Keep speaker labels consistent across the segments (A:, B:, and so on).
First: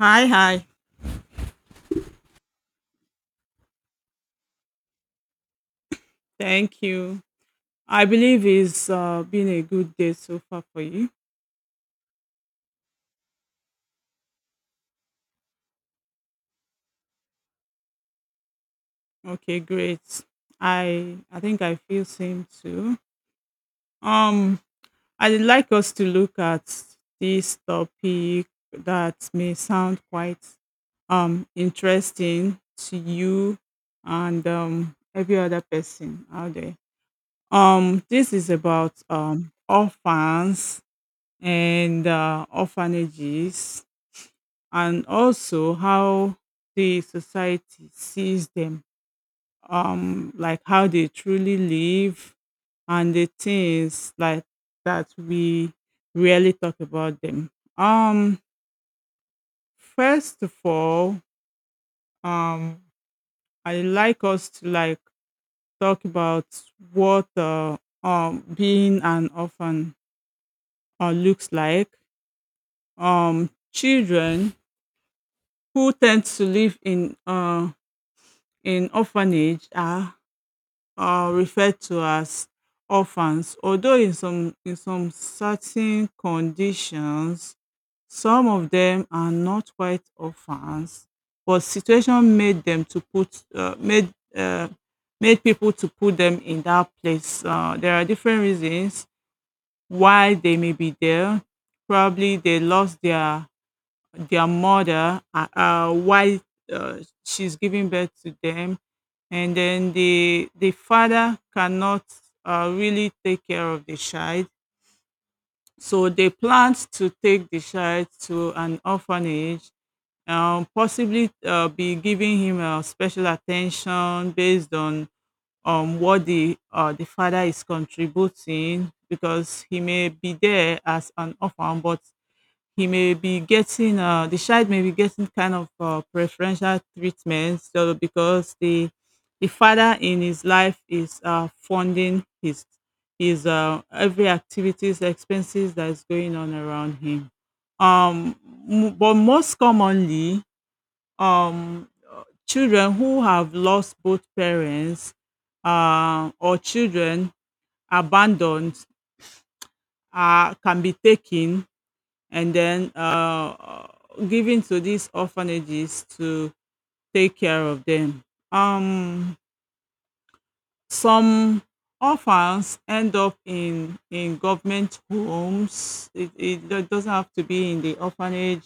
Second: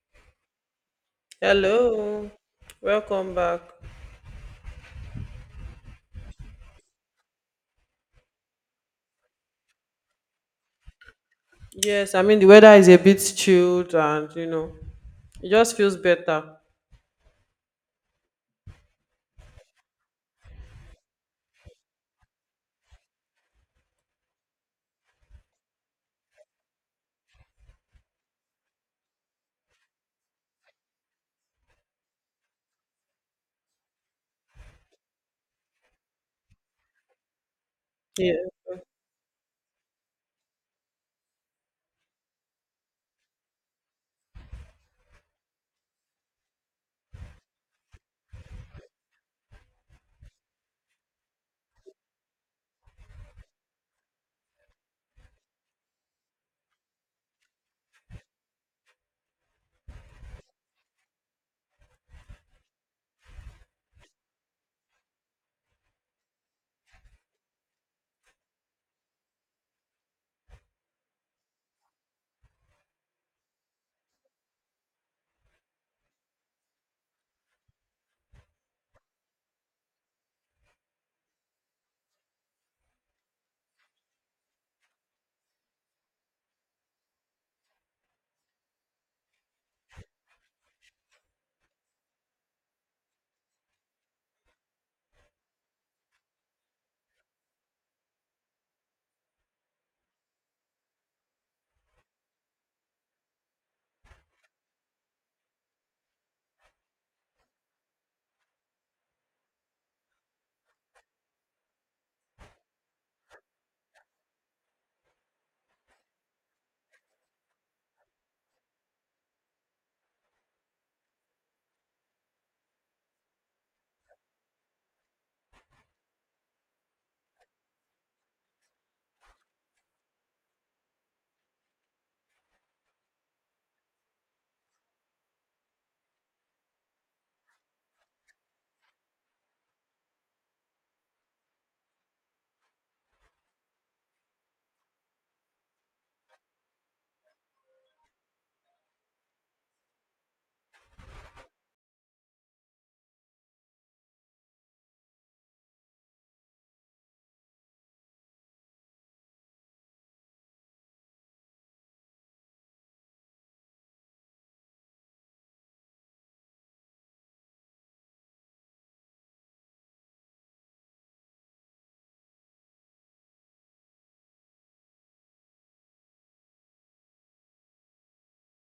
A: Hi, hi.
B: Hello, welcome back.
A: Thank you. I believe it's been a good day so far for you.
B: Yes, I mean the weather is a bit chilled and it just feels better.
A: Okay, great. I think I feel same too. Um, I'd like us to look at this topic that may sound quite interesting to you and every other person out there.
B: Yeah.
A: This is about orphans and orphanages and also how the society sees them, like how they truly live and the things like that we really talk about them. Um, first of all, um, I like us to like talk about what being an orphan looks like. Children who tend to live in in orphanage are referred to as orphans. Although in some certain conditions, some of them are not quite orphans, but situation made them to put made uh, made people to put them in that place. There are different reasons why they may be there. Probably they lost their mother while uh, she's giving birth to them, and then the father cannot really take care of the child, so they plan to take the child to an orphanage, possibly be giving him special attention based on what the father is contributing, because he may be there as an orphan but he may be getting the child may be getting kind of preferential treatment, so because the father in his life is funding his his every activities expenses that is going on around him. um but most commonly, um children who have lost both parents or children abandoned can be taken and then given to these orphanages to take care of them. Um, some orphans end up in government homes. It doesn't have to be in the orphanage.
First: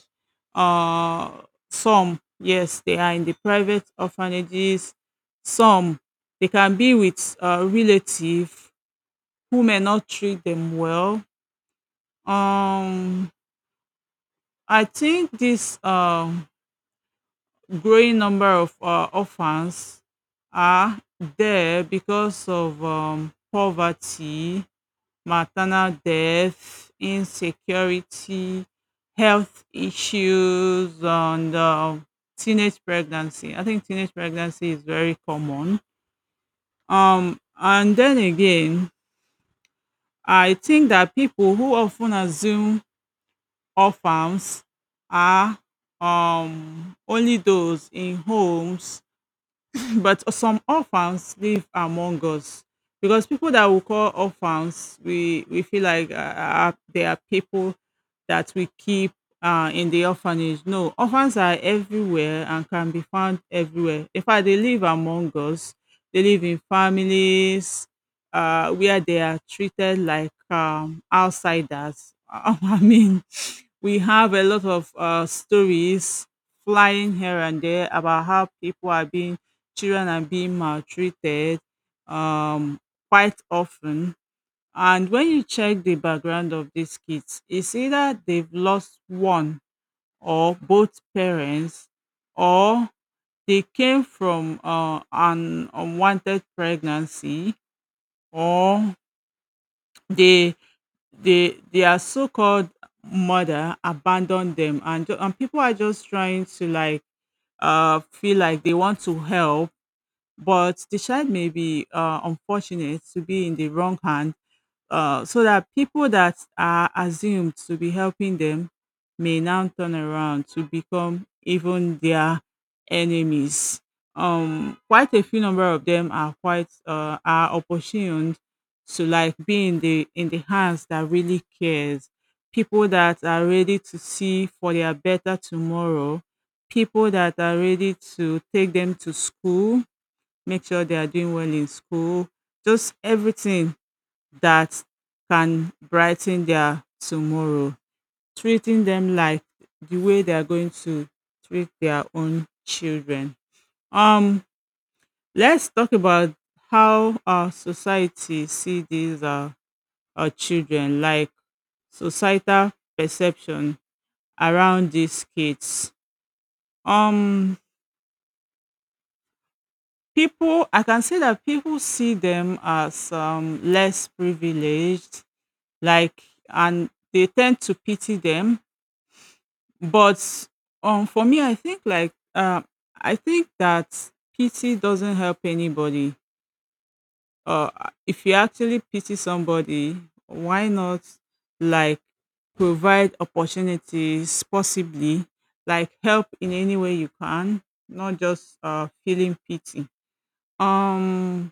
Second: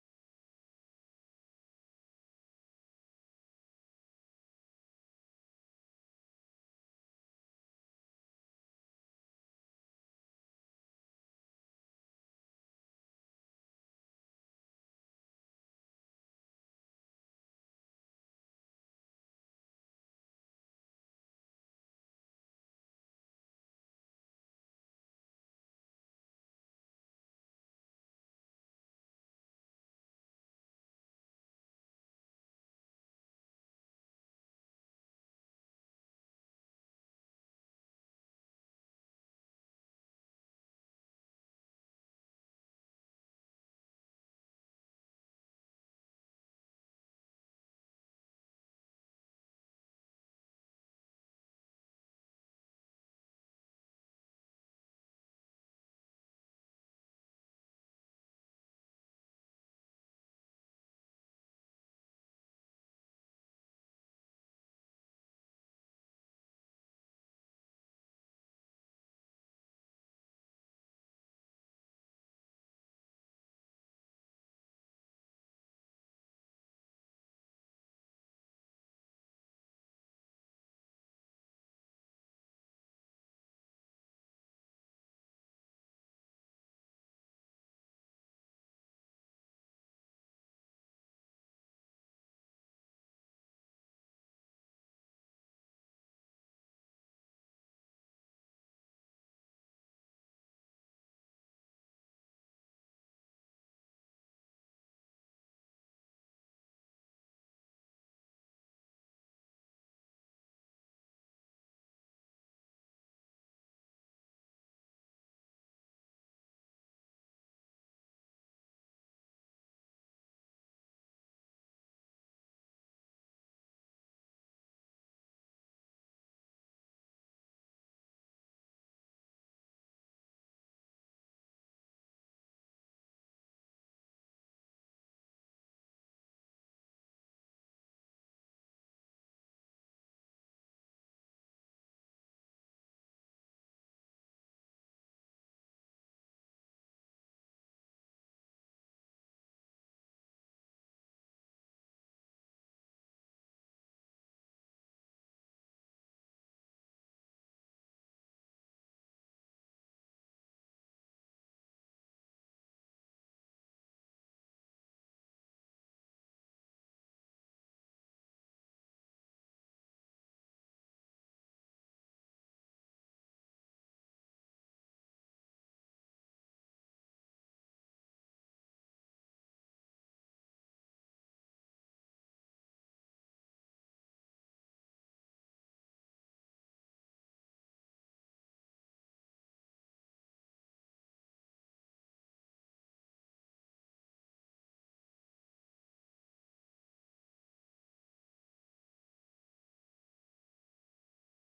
A: Uh, some, yes, they are in the private orphanages. Some, they can be with a relative who may not treat them well. Um, I think this growing number of orphans are there because of poverty, maternal death, insecurity, health issues, and teenage pregnancy. I think teenage pregnancy is very common. And then again, I think that people who often assume orphans are only those in homes, but some orphans live among us, because people that we call orphans, we feel like are, they are people that we keep in the orphanage. No, orphans are everywhere and can be found everywhere. In fact, they live among us. They live in families where they are treated like outsiders. I mean, we have a lot of stories flying here and there about how people are being children are being maltreated, um, quite often. And when you check the background of these kids, it's either they've lost one or both parents, or they came from an unwanted pregnancy, or they they their so-called mother abandoned them, and people are just trying to like feel like they want to help, but the child may be unfortunate to be in the wrong hand, so that people that are assumed to be helping them may now turn around to become even their enemies. Quite a few number of them are quite are opportuned to like be in the hands that really cares, people that are ready to see for their better tomorrow, people that are ready to take them to school, make sure they are doing well in school, just everything that can brighten their tomorrow. Treating them like the way they are going to treat their own children. Um, let's talk about how our society see these our children, like societal perception around these kids. Um, people, I can say that people see them as less privileged, like, and they tend to pity them, but for me, I think like I think that pity doesn't help anybody. uh if you actually pity somebody, why not, like, provide opportunities possibly, like help in any way you can, not just feeling pity. um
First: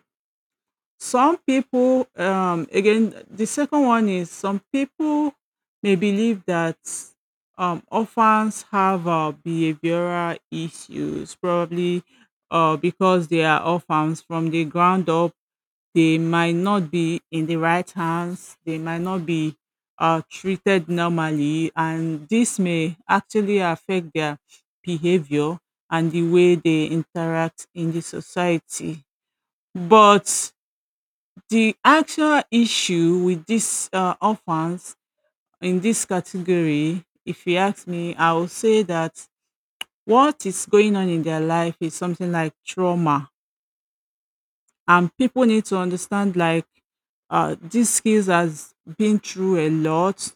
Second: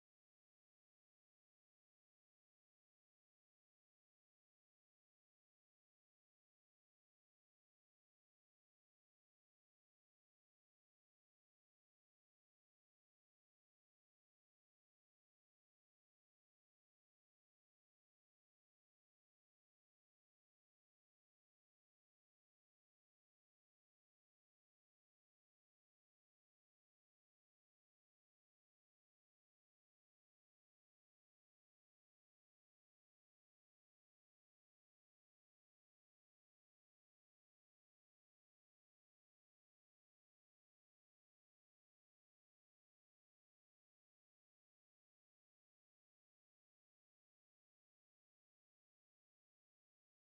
A: Some people, again, the second one is some people may believe that orphans have behavioral issues, probably because they are orphans from the ground up. They might not be in the right hands, they might not be treated normally, and this may actually affect their behavior and the way they interact in the society. But the actual issue with these orphans in this category, if you ask me, I will say that what is going on in their life is something like trauma, and people need to understand like these skills has been through a lot,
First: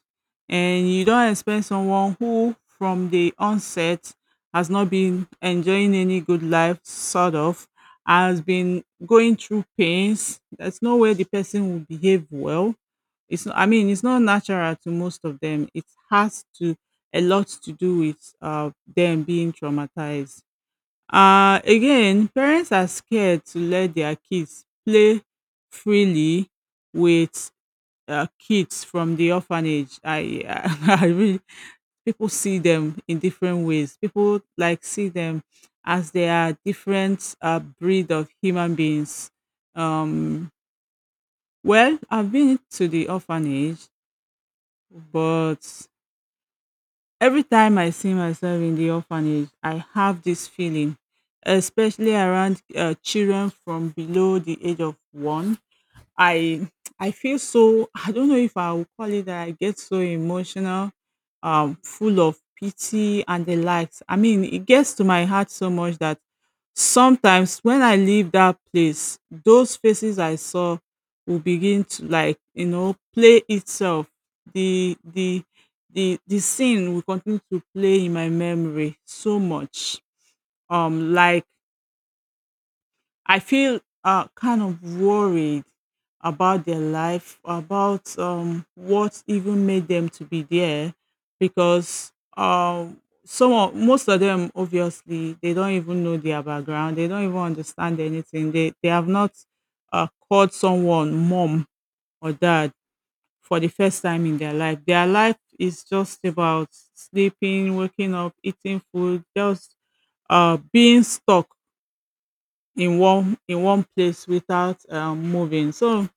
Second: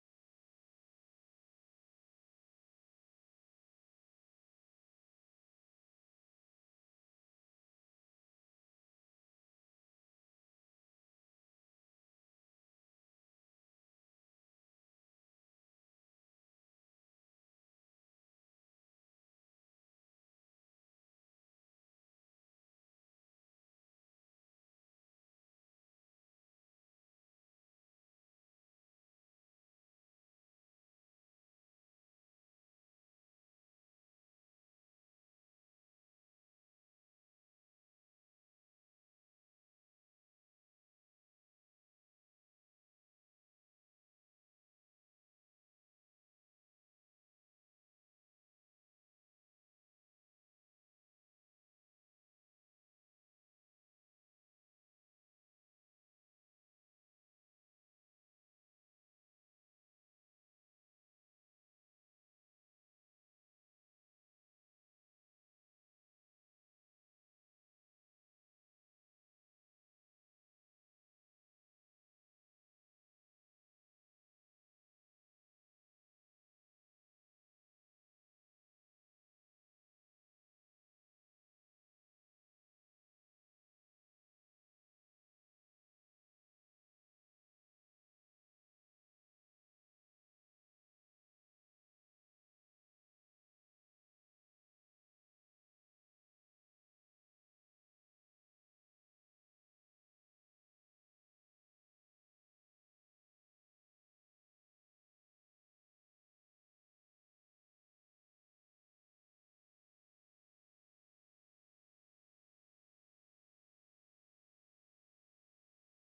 A: and you don't expect someone who from the onset has not been enjoying any good life, sort of has been going through pains. There's no way the person will behave well. It's not, I mean, it's not natural to most of them. It has to a lot to do with them being traumatized. Again, parents are scared to let their kids play freely with kids from the orphanage. I I really, people see them in different ways. People like see them as they are different breed of human beings. um well, I've been to the orphanage, but every time I see myself in the orphanage, I have this feeling, especially around children from below the age of one. I I feel so, I don't know if I would call it that, I get so emotional, full of pity and the likes. I mean, it gets to my heart so much that sometimes when I leave that place, those faces I saw will begin to, like, you know, play itself. The the the scene will continue to play in my memory so much. Like, I feel kind of worried about their life, about what even made them to be there, because um, some of, most of them, obviously they don't even know their background, they don't even understand anything. They have not called someone mom or dad for the first time in their life. Their life is just about sleeping, waking up, eating food, just being stuck in one place without moving. So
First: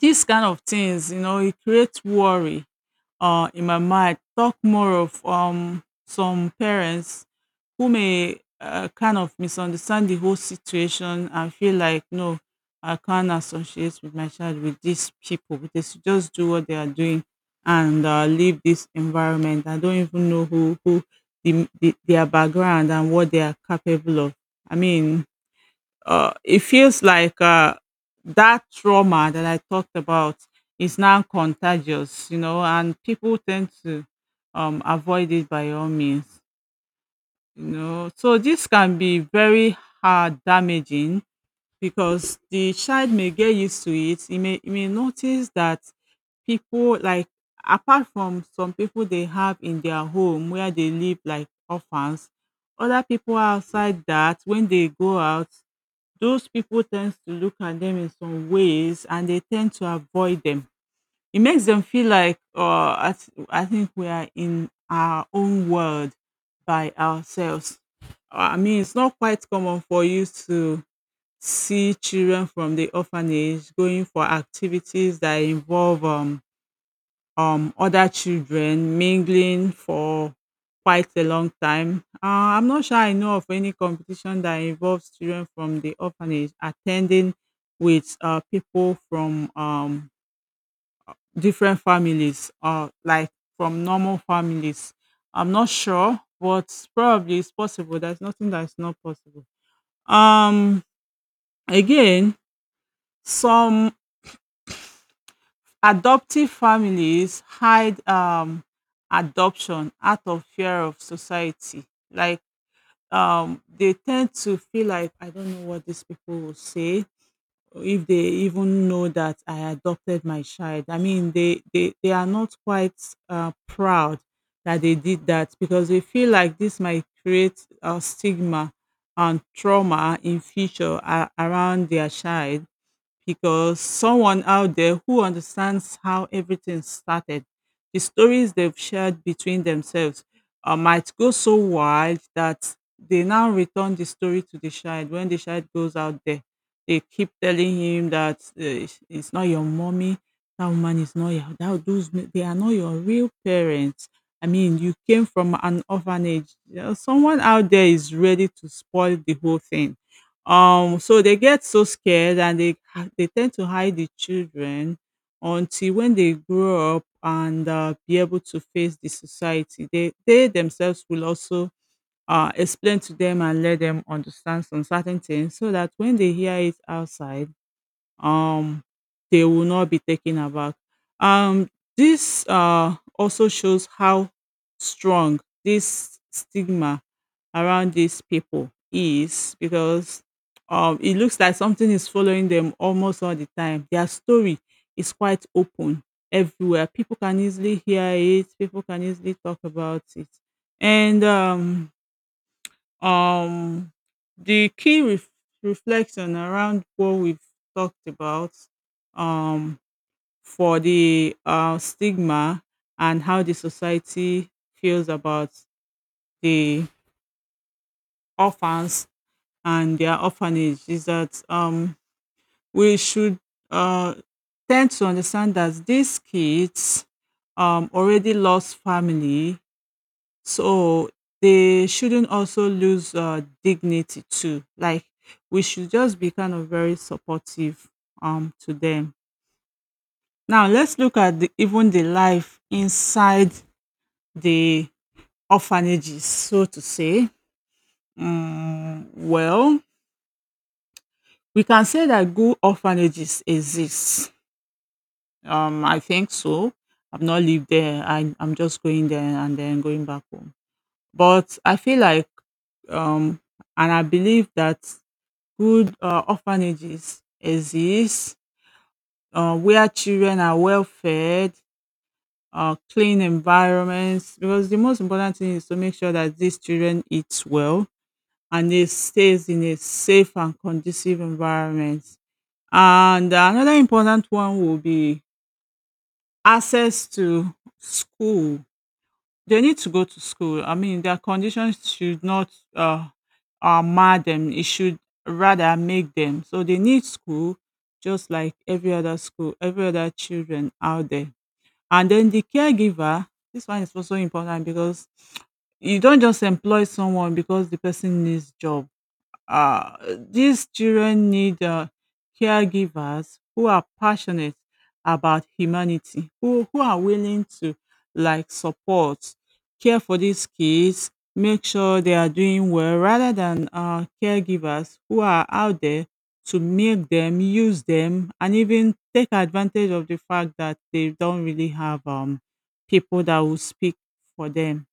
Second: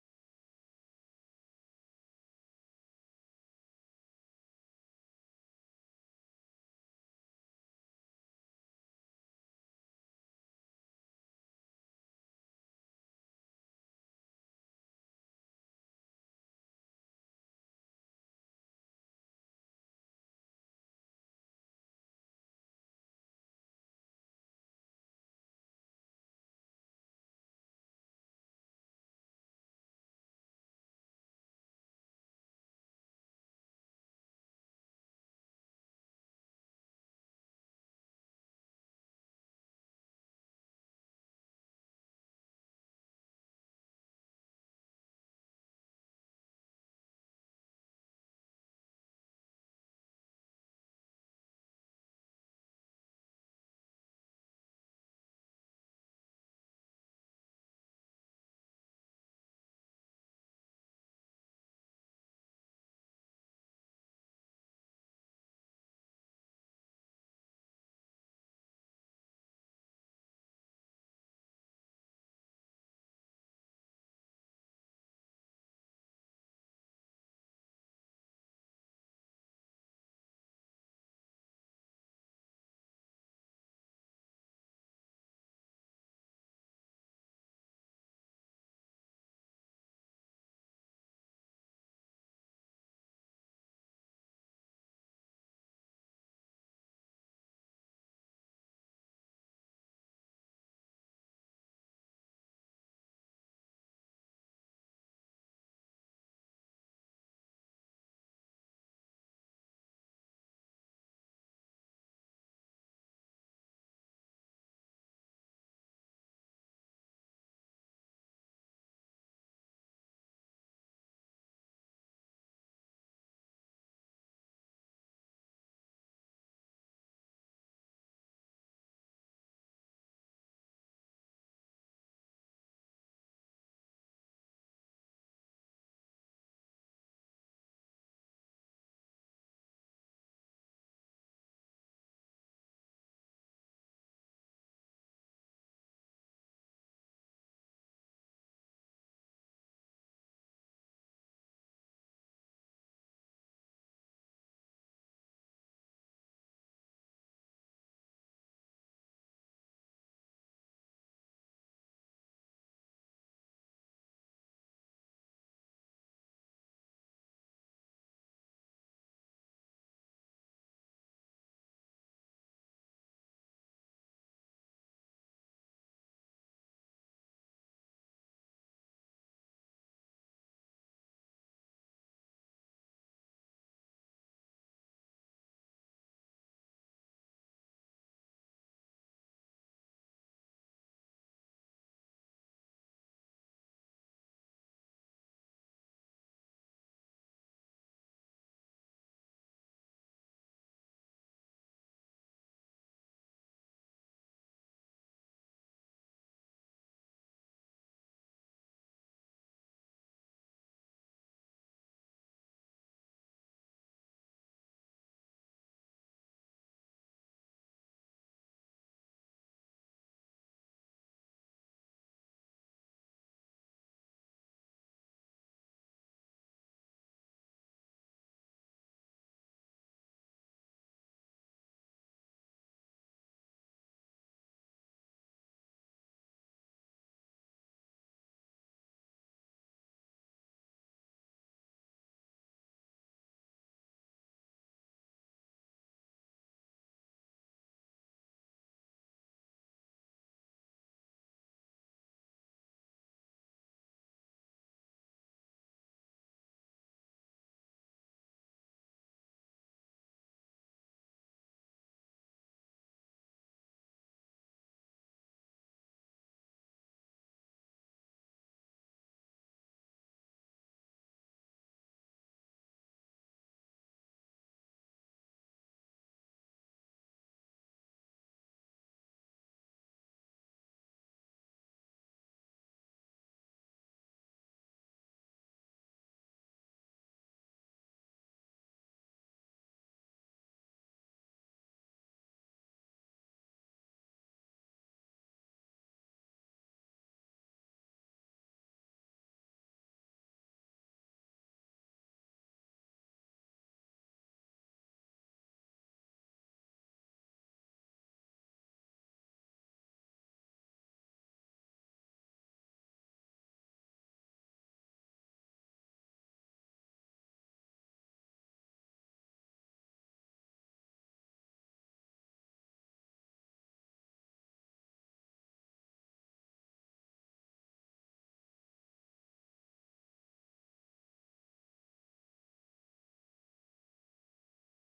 A: these kind of things, you know, it creates worry in my mind. Talk more of some parents who may kind of misunderstand the whole situation and feel like, no, I can't associate with my child with these people. They should just do what they are doing and leave this environment. I don't even know who their background and what they are capable of. I mean, it feels like that trauma that I talked about is now contagious, you know, and people tend to avoid it by all means, you know. So this can be very hard damaging, because the child may get used to it. He may notice that people, like, apart from some people they have in their home where they live, like orphans, other people outside, that when they go out, those people tend to look at them in some ways and they tend to avoid them. It makes them feel like I, I think we are in our own world by ourselves. I mean it's not quite common for you to see children from the orphanage going for activities that involve other children mingling for quite a long time. I'm not sure I know of any competition that involves children from the orphanage attending with people from different families, like from normal families. I'm not sure, but probably it's possible. There's nothing that's not possible. Um, again, some adoptive families hide adoption out of fear of society. Like, they tend to feel like, I don't know what these people will say, or if they even know that I adopted my child. I mean, they are not quite proud that they did that, because they feel like this might create a stigma and trauma in future a around their child, because someone out there who understands how everything started, the stories they've shared between themselves might go so wide that they now return the story to the child. When the child goes out there, they keep telling him that it's not your mommy, that woman is not your, that, those, they are not your real parents. I mean, you came from an orphanage. You know, someone out there is ready to spoil the whole thing, so they get so scared and they tend to hide the children until when they grow up and be able to face the society. They themselves will also explain to them and let them understand some certain things so that when they hear it outside um they will not be taken aback. Um, this also shows how strong this stigma around these people is because it looks like something is following them almost all the time. Their story is quite open everywhere. People can easily hear it, people can easily talk about it. And um, the reflection around what we've talked about, um, for the stigma and how the society feels about the orphans and their orphanage is that we should uh, tend to understand that these kids already lost family. So they shouldn't also lose dignity too. Like we should just be kind of very supportive to them. Now let's look at the, even the life inside the orphanages, so to say. Mm, well, we can say that good orphanages exist. I think so. I've not lived there. I'm just going there and then going back home. But I feel like um, and I believe that good orphanages exist, where children are well fed, clean environments. Because the most important thing is to make sure that these children eat well and they stays in a safe and conducive environment. And another important one will be access to school. They need to go to school. I mean, their conditions should not uh, mar them. It should rather make them. So they need school, just like every other school, every other children out there. And then the caregiver. This one is also important because you don't just employ someone because the person needs job. uh, these children need caregivers who are passionate about humanity, who are willing to like support, care for these kids, make sure they are doing well, rather than caregivers who are out there to make them, use them, and even take advantage of the fact that they don't really have people that will speak for them.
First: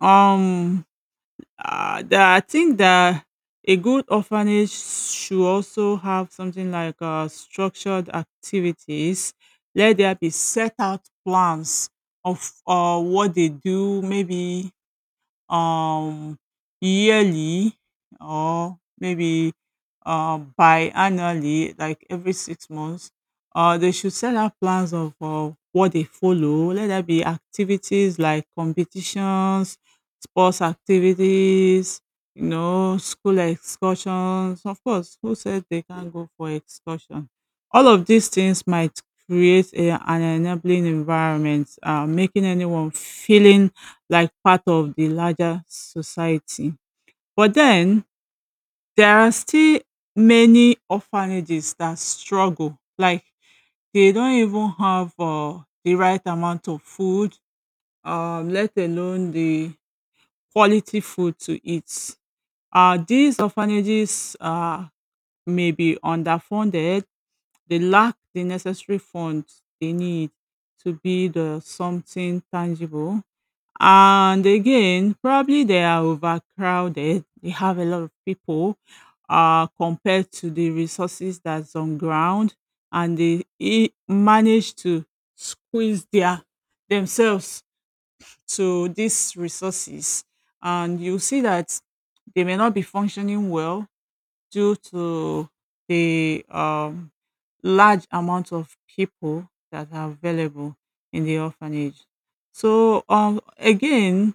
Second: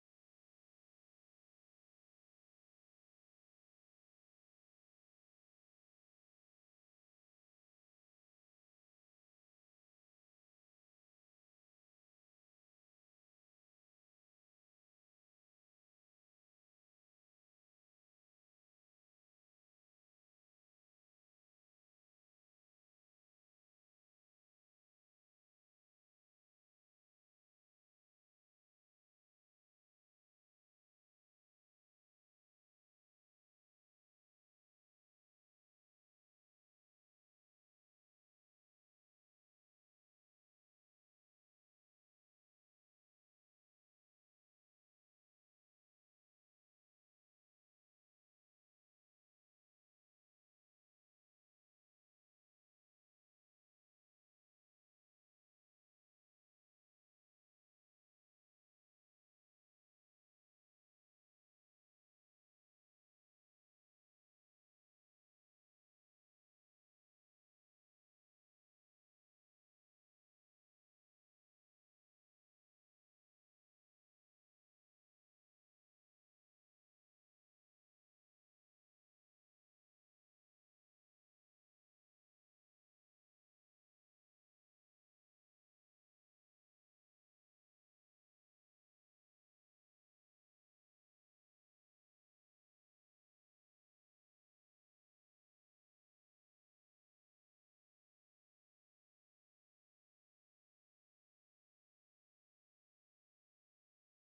A: Um, that I think that a good orphanage should also have something like structured activities. Let there be set out plans of what they do, maybe um yearly or maybe biannually, like every 6 months. They should set out plans of what they follow. Let there be activities like competitions, sports activities, you know, school excursions. Of course, who said they can't go for excursion? All of these things might create a, an enabling environment, making anyone feeling like part of the larger society. But then there are still many orphanages that struggle, like they don't even have the right amount of food, let alone the quality food to eat. These orphanages may be underfunded, they lack the necessary funds they need to build something tangible. And again, probably they are overcrowded. They have a lot of people compared to the resources that's on ground, and they manage to squeeze their themselves to these resources. And you see that they may not be functioning well due to the large amount of people that are available in the orphanage. So again,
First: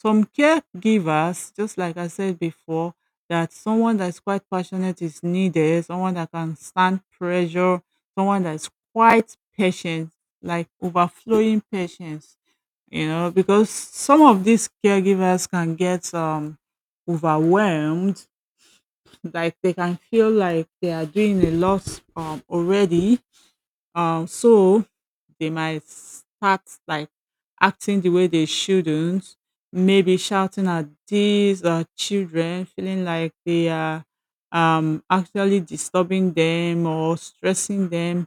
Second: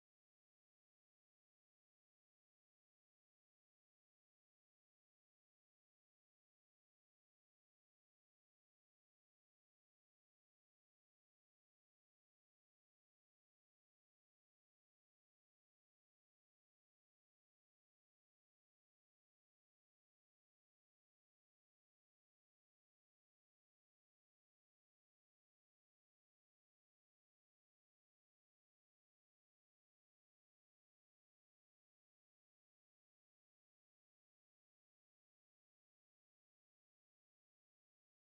A: some caregivers, just like I said before, that someone that's quite passionate is needed, someone that can stand pressure, someone that's quite patient, like overflowing patience, you know, because some of these caregivers can get overwhelmed, like they can feel like they are doing a lot already, so they might start like acting the way they shouldn't, maybe shouting at these children, feeling like they are actually disturbing them or stressing them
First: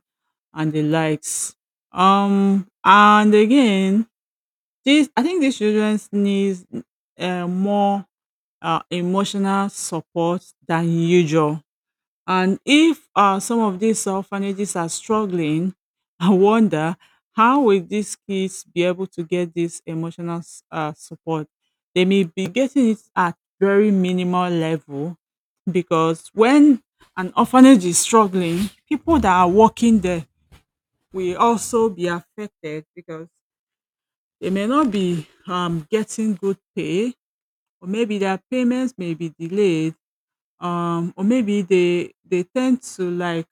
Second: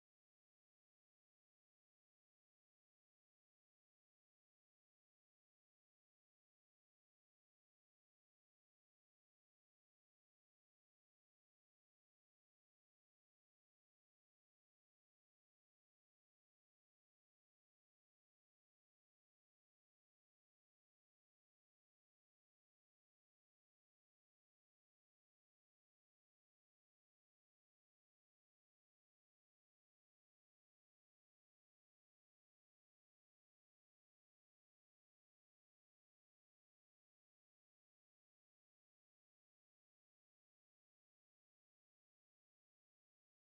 A: and the likes. And again, this I think these children needs more emotional support than usual. And if some of these orphanages are struggling, I wonder how will these kids be able to get this emotional support? They may be getting it at very minimal level because when an orphanage is struggling, people that are working there will also be affected because they may not be getting good pay, or maybe their payments may be delayed, or maybe they tend to like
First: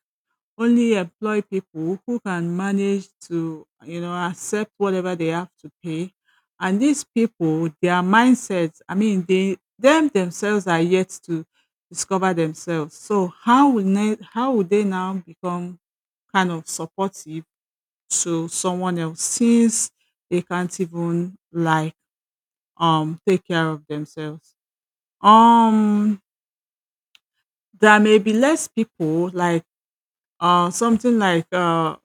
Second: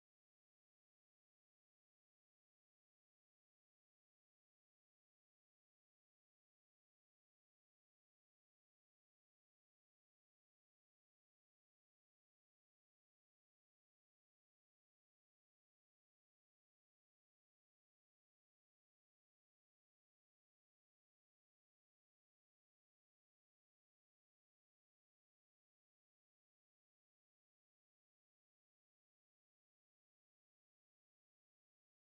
A: only employ people who can manage to, you know, accept whatever they have to pay. And these people, their mindsets, I mean, they themselves are yet to discover themselves, so how will they now become kind of supportive to someone else, since they can't even like take care of themselves. um there may be less people, like something like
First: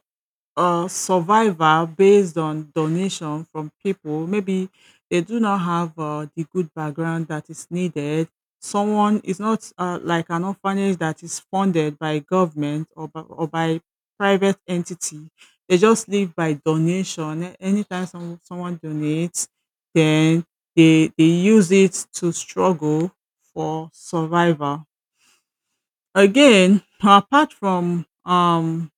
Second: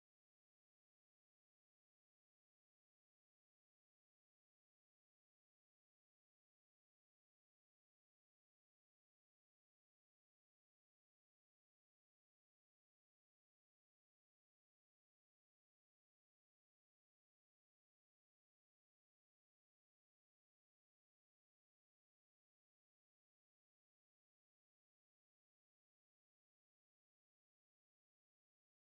A: a survivor based on donation from people. Maybe they do not have the good background that is needed. Someone is not like an orphanage that is funded by government, or by private entity. They just live by donation. Anytime someone donates, then they use it to struggle for survival. Again, apart from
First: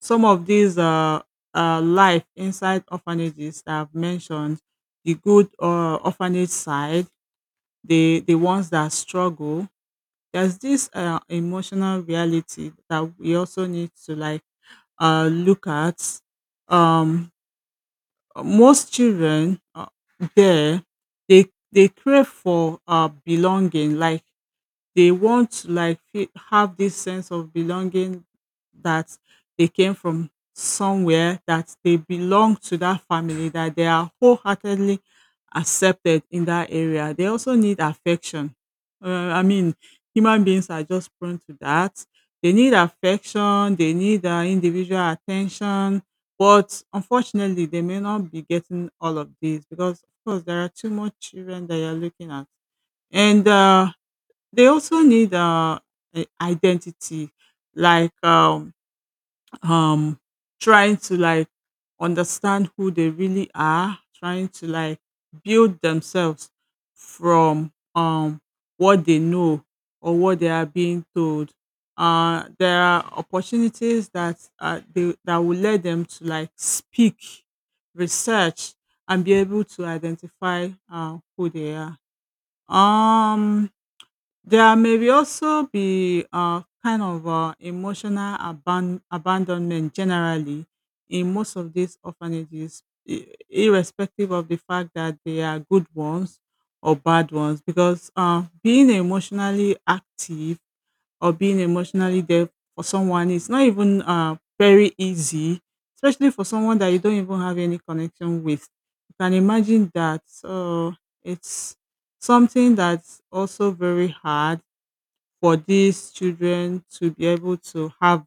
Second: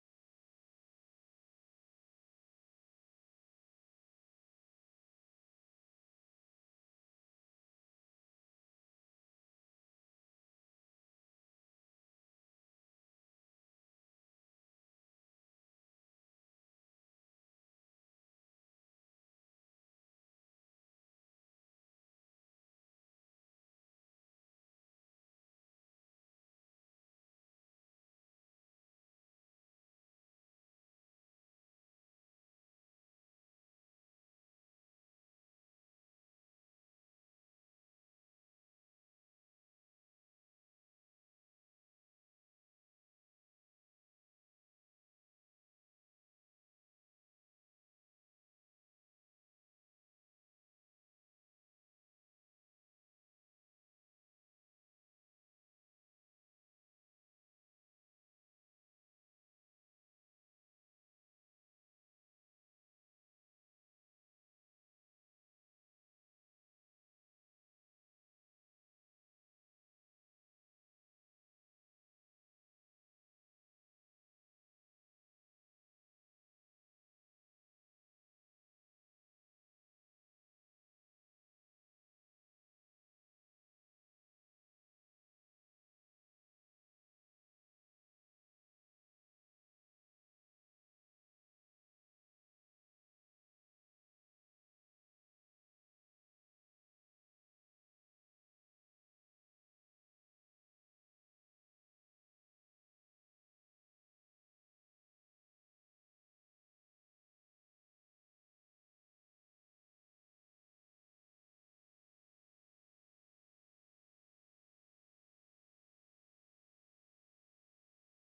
A: some of these life inside orphanages that I've mentioned, the good orphanage side, the ones that struggle, there's this emotional reality that we also need to like look at. Um, Most children, there they crave for belonging, like they want to like have this sense of belonging, that they came from somewhere, that they belong to that family, that they are wholeheartedly accepted in that area. They also need affection. I mean, human beings are just prone to that. They need affection, they need individual attention. But unfortunately they may not be getting all of this because of course there are too much children that you're looking at. And They also need a identity, like um, trying to like understand who they really are, trying to like build themselves from what they know or what they are being told. There are opportunities that that will let them to like speak, research, and be able to identify who they are. Um, there may be also be a kind of abandonment generally in most of these orphanages, irrespective of the fact that they are good ones or bad ones, because being emotionally active or being emotionally there for someone is not even very easy, especially for someone that you don't even have any connection with. You can imagine that. So it's something that's also very hard for these children to be able to have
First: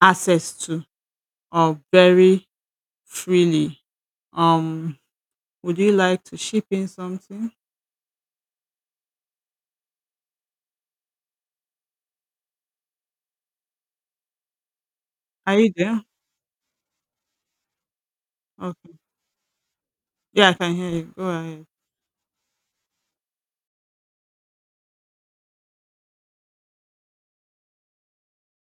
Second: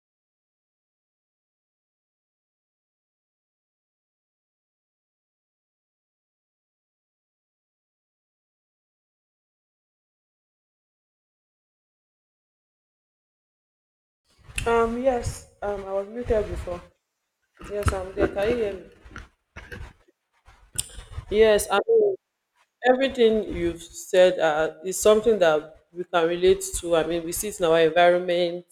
A: access to very freely. Um, would you like to ship in something?
B: Um, yes,
A: Are you
B: um, I
A: there?
B: was muted before. Yes, I'm there. Can you hear me?
A: Okay. Yeah, I can hear you. Go ahead.
B: Yes, I mean, everything you've said is something that we can relate to. I mean, we see it in our environment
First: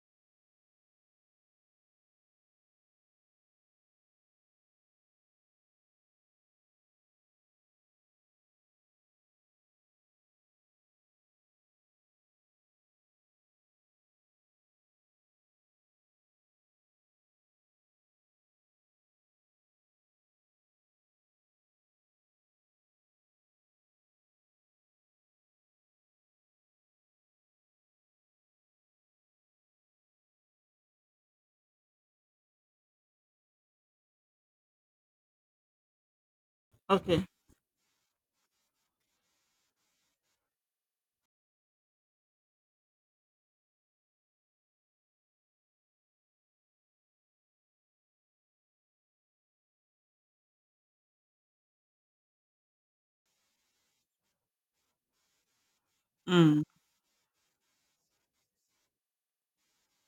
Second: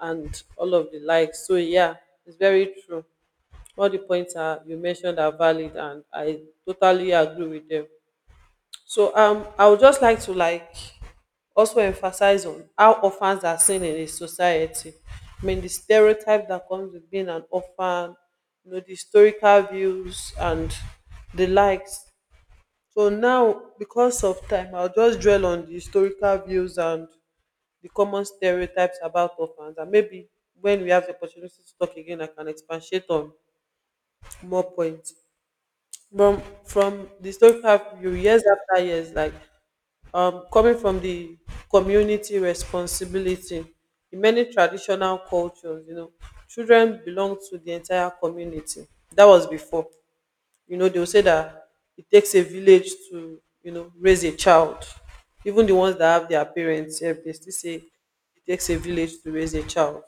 B: and all of the like. So, yeah, it's very true. All the points you mentioned are valid, and I totally agree with them. So I would just like to like also emphasize on how orphans are seen in a society. I mean the stereotype that comes with being an orphan, the historical views and the likes. So now, because of time, I'll just dwell on the historical views and the common stereotypes about orphans. And maybe when we have the opportunity to talk again, I can expatiate on more points. From
A: Okay.
B: the historical view, years after years, like coming from the community responsibility in many traditional cultures. Children belong to the entire community. That was before. They will say that it takes a village to, raise a child. Even the ones that have their
A: Mm,
B: parents sef, they still say it takes a village to raise a child,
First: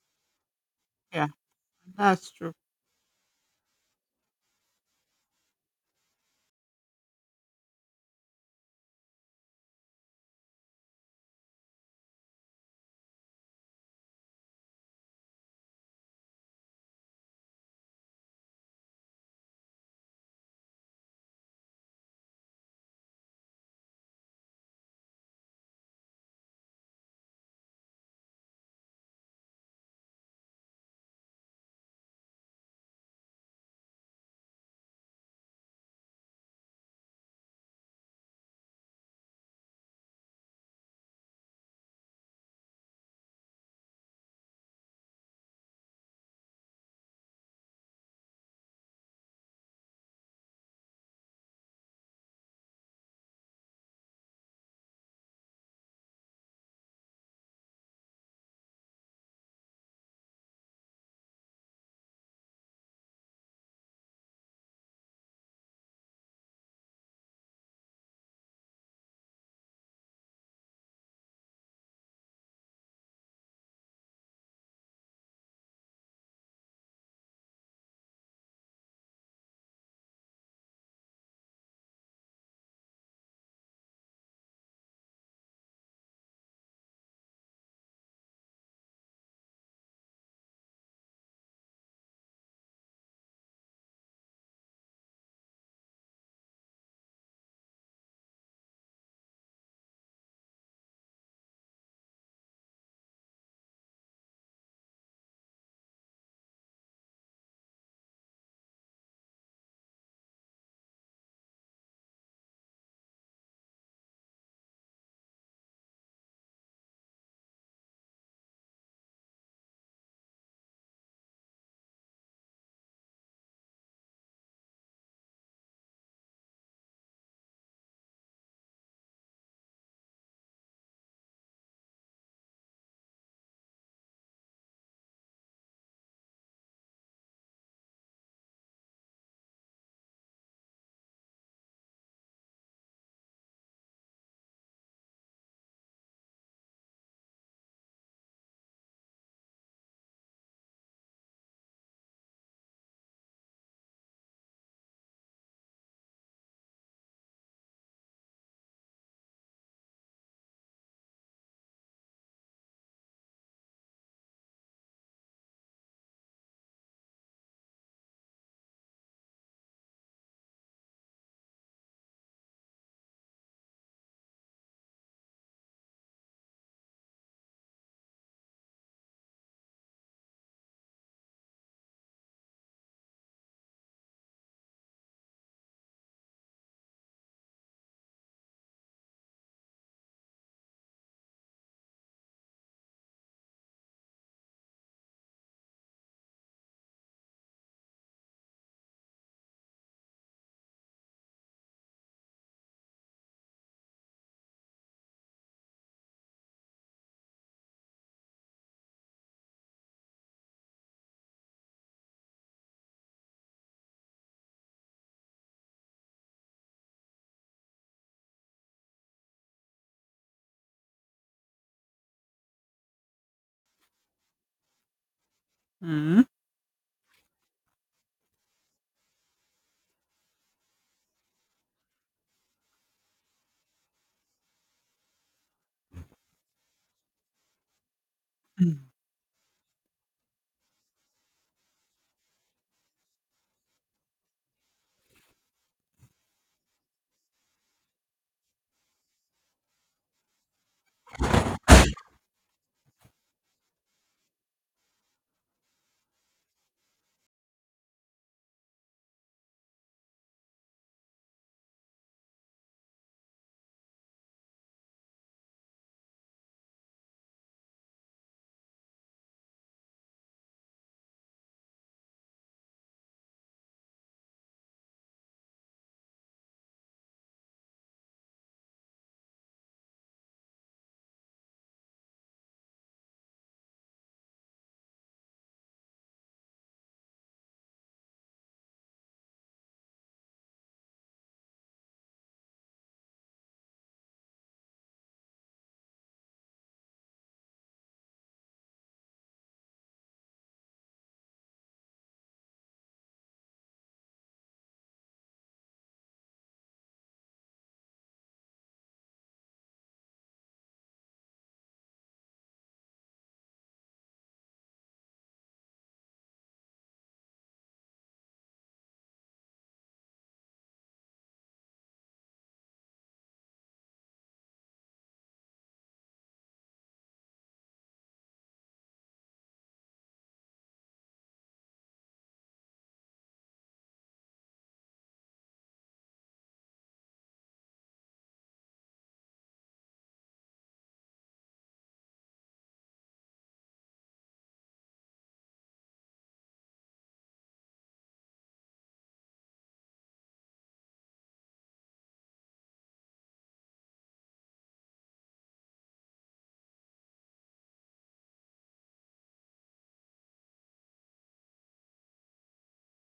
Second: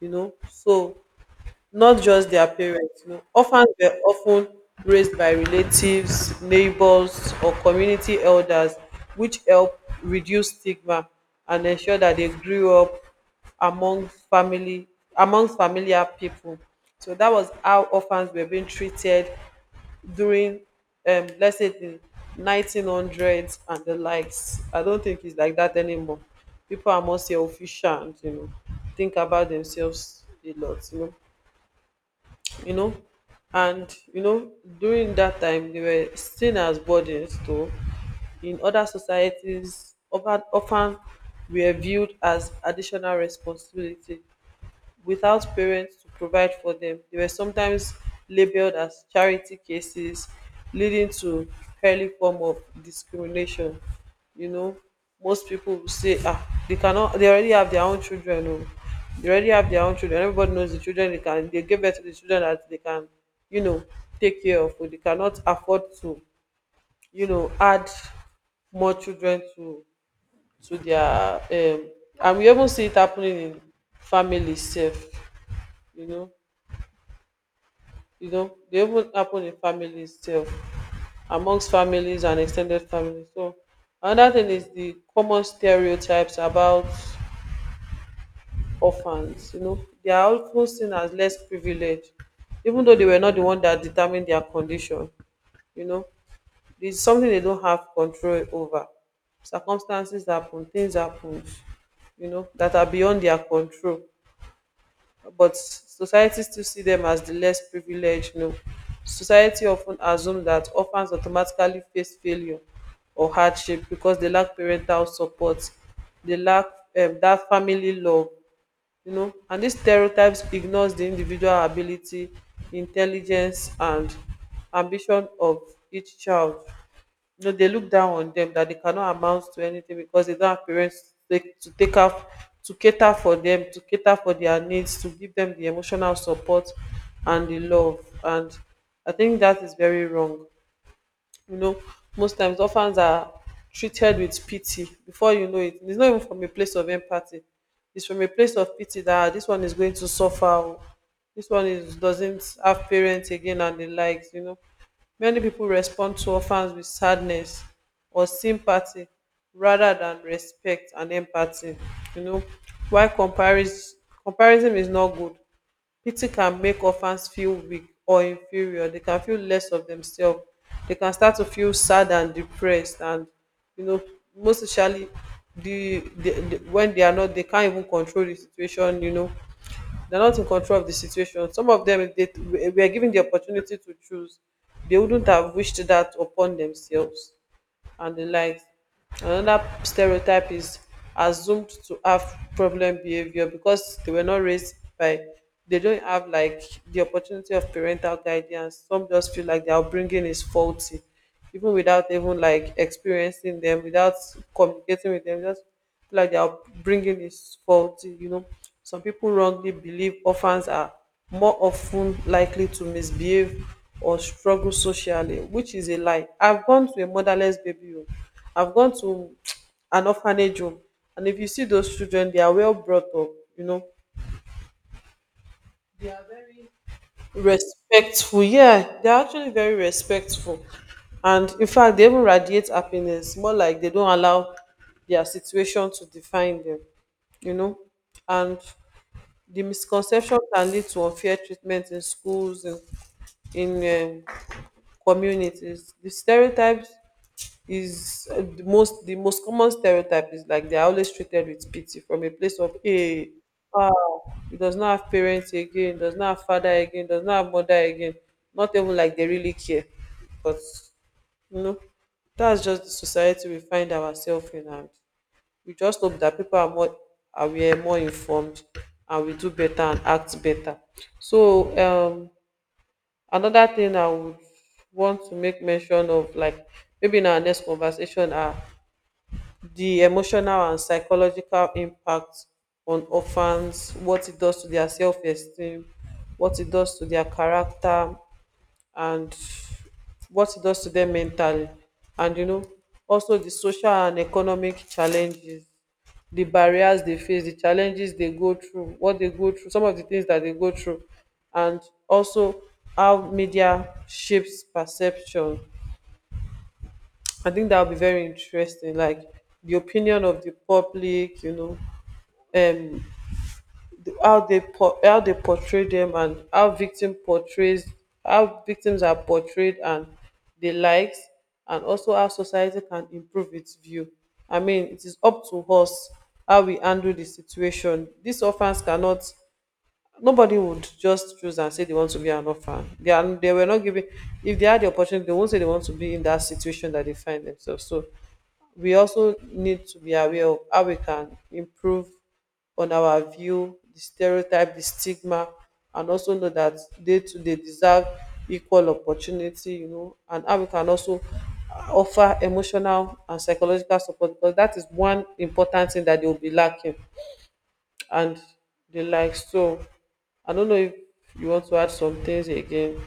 B: so
A: yeah,
B: not
A: that's
B: just their
A: true.
B: parents. You know, orphans were often raised by relatives, neighbors, or community elders, which help reduce stigma and ensure that they grew up among family, amongst familiar people. So that was how orphans were being treated during, let's say, the 1900s and the likes. I don't think it's like that anymore. People are more selfish and think about themselves a lot. You know and you know During that time they were seen as burdens too in other societies, often were viewed as additional responsibility. Without parents to provide for them, they were sometimes labeled as charity cases, leading to early form of discrimination. You know, most people will say, ah, they cannot, they already have their own children. Oh. They already have their own children. Everybody knows the children they can, they give birth to the children that they can, you know, take care of. But they cannot afford to, add more children to their and we even see it happening in families sef. You know you know they even happen in families too, amongst families and extended families. So another thing is the common stereotypes about orphans. They are of seen as less privileged, even though they were not the one that determined their condition. you know it's something they don't have control over. Circumstances happen, things happen, that are beyond their control. But society still see them as the less privileged. Society often ten assume dat orphans automatically face failure or hardship because they lack parental support. They lack dat family love. And these stereotypes ignores the individual ability, intelligence, and ambition of each child. They look down on them that they cannot amount to anything because they don't have parents to take out, to cater for them, to cater for their needs, to give them the emotional support and the love. And I think that is very wrong. you know Most times orphans are treated with pity before you know it. It's not even from a place of empathy, it's from a place of pity that, "Ah, this one is going to suffer oh. This one is doesn't have parents again and the likes." Many people respond to orphans with sadness or sympathy rather than respect and empathy. you know why comparison? Comparison is not good. Pity can make orphans feel weak or inferior, they can feel less of themselves, they can start to feel sad and depressed. And you know most especially, the when they are not, they can't even control the situation. They're not in control of the situation. Some of them, if they were given the opportunity to choose, they wouldn't have wished that upon themselves and the likes. Another stereotype is assumed to have problem behavior because they were not raised by they don't have like the opportunity of parental guidance. Some just feel like their upbringing is faulty, even without even like experiencing them, without communicating with them, just like their upbringing is faulty. You know, some people wrongly believe orphans are more often likely to misbehave or struggle socially, which is a lie. I've gone to a motherless baby home. I've gone to an orphanage home, and if you see those children, they are well brought up. You know,
A: Mm.
B: respectful. Yeah, they're actually very respectful, and in fact, they even radiate happiness. More like they don't allow their situation to define them. You know, and
A: Mm.
B: the misconception can lead to unfair treatment in schools in communities. The stereotypes is the most common stereotype is like they are always treated with pity from a place of hey, ah, he does not have parents again, does not have father again, does not have mother again. Not even like they really care. But you know that's just the society we find ourselves in, and we just hope that people are more aware, more informed, and we do better and act better. So um another thing I would want to make mention of, like maybe in our next conversation, are the emotional and psychological impact on orphans. What it does to their self-esteem, what it does to their character, and what it does to them mentally. And also the social and economic challenges, the barriers they face, the challenges they go through, what they go through, some of the things that they go through. And also how media shapes perception. I think that will be very interesting, like the opinion of the public. Um how they how they portray them, and how victim portrays how victims are portrayed and the likes. And also how society can improve its view. I mean, it is up to us how we handle the situation. These orphans cannot, nobody would just choose and say they want to be an orphan. They were not given. If they had the opportunity, they won't say they want to be in that situation that they find themselves. So we also need to be aware of how we can improve on our view, the stereotype, the stigma, and also know that they too they deserve equal opportunity. You know, and how we can also offer emotional and psychological support because that is one important thing that they will be lacking and the like. So I don't know if you want to add some things again,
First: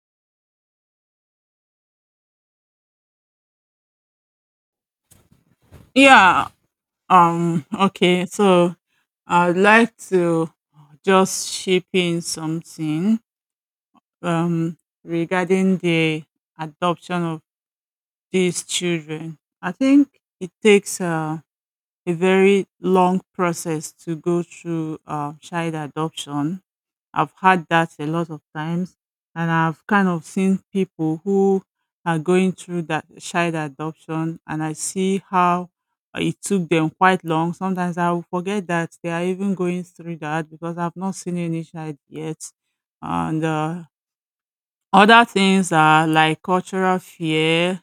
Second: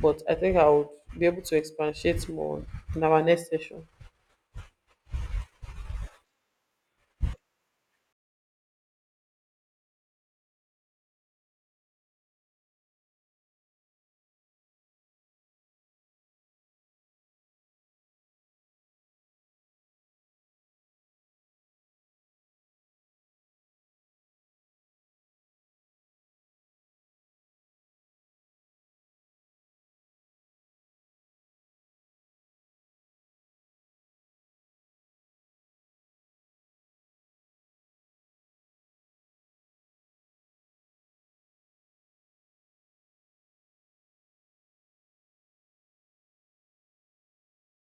B: but I think I would be able to expatiate more in our next session.
A: Yeah. Okay. So I'd like to just ship in something um regarding the adoption of these children. I think it takes a very long process to go through child adoption. I've had that a lot of times, and I've kind of seen people who are going through that child adoption, and I see how it took them quite long. Sometimes I will forget that they are even going through that because I've not seen any child yet, and other things are like cultural fear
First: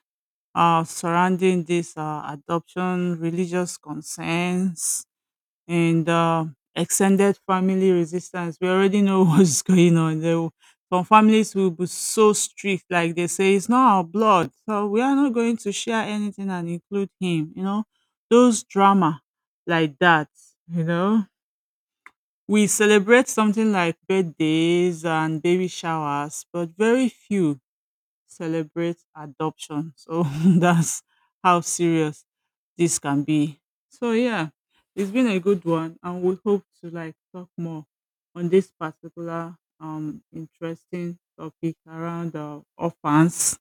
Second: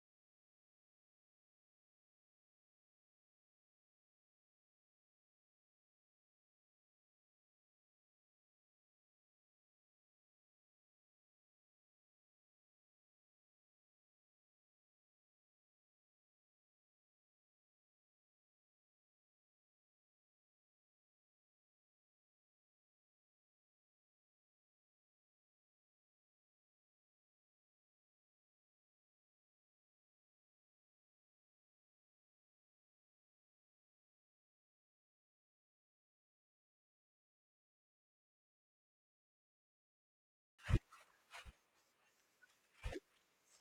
A: surrounding this adoption, religious concerns, and extended family resistance. We already know what's going on. Some families will be so strict, like they say, it's not our blood, so we are not going to share anything and include him. You know, those drama like that. You know, we celebrate something like birthdays and baby showers, but very few celebrate adoption. So that's how serious this can be. So yeah, it's been a good one, and we hope to like talk more on this particular interesting topic around orphans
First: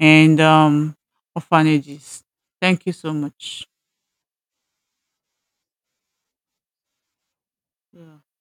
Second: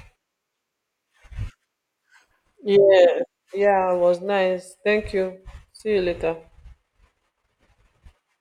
A: and orphanages. Thank you so
B: Yeah.
A: much.
B: Yeah, it was nice. Thank you. See you later.
A: Yeah.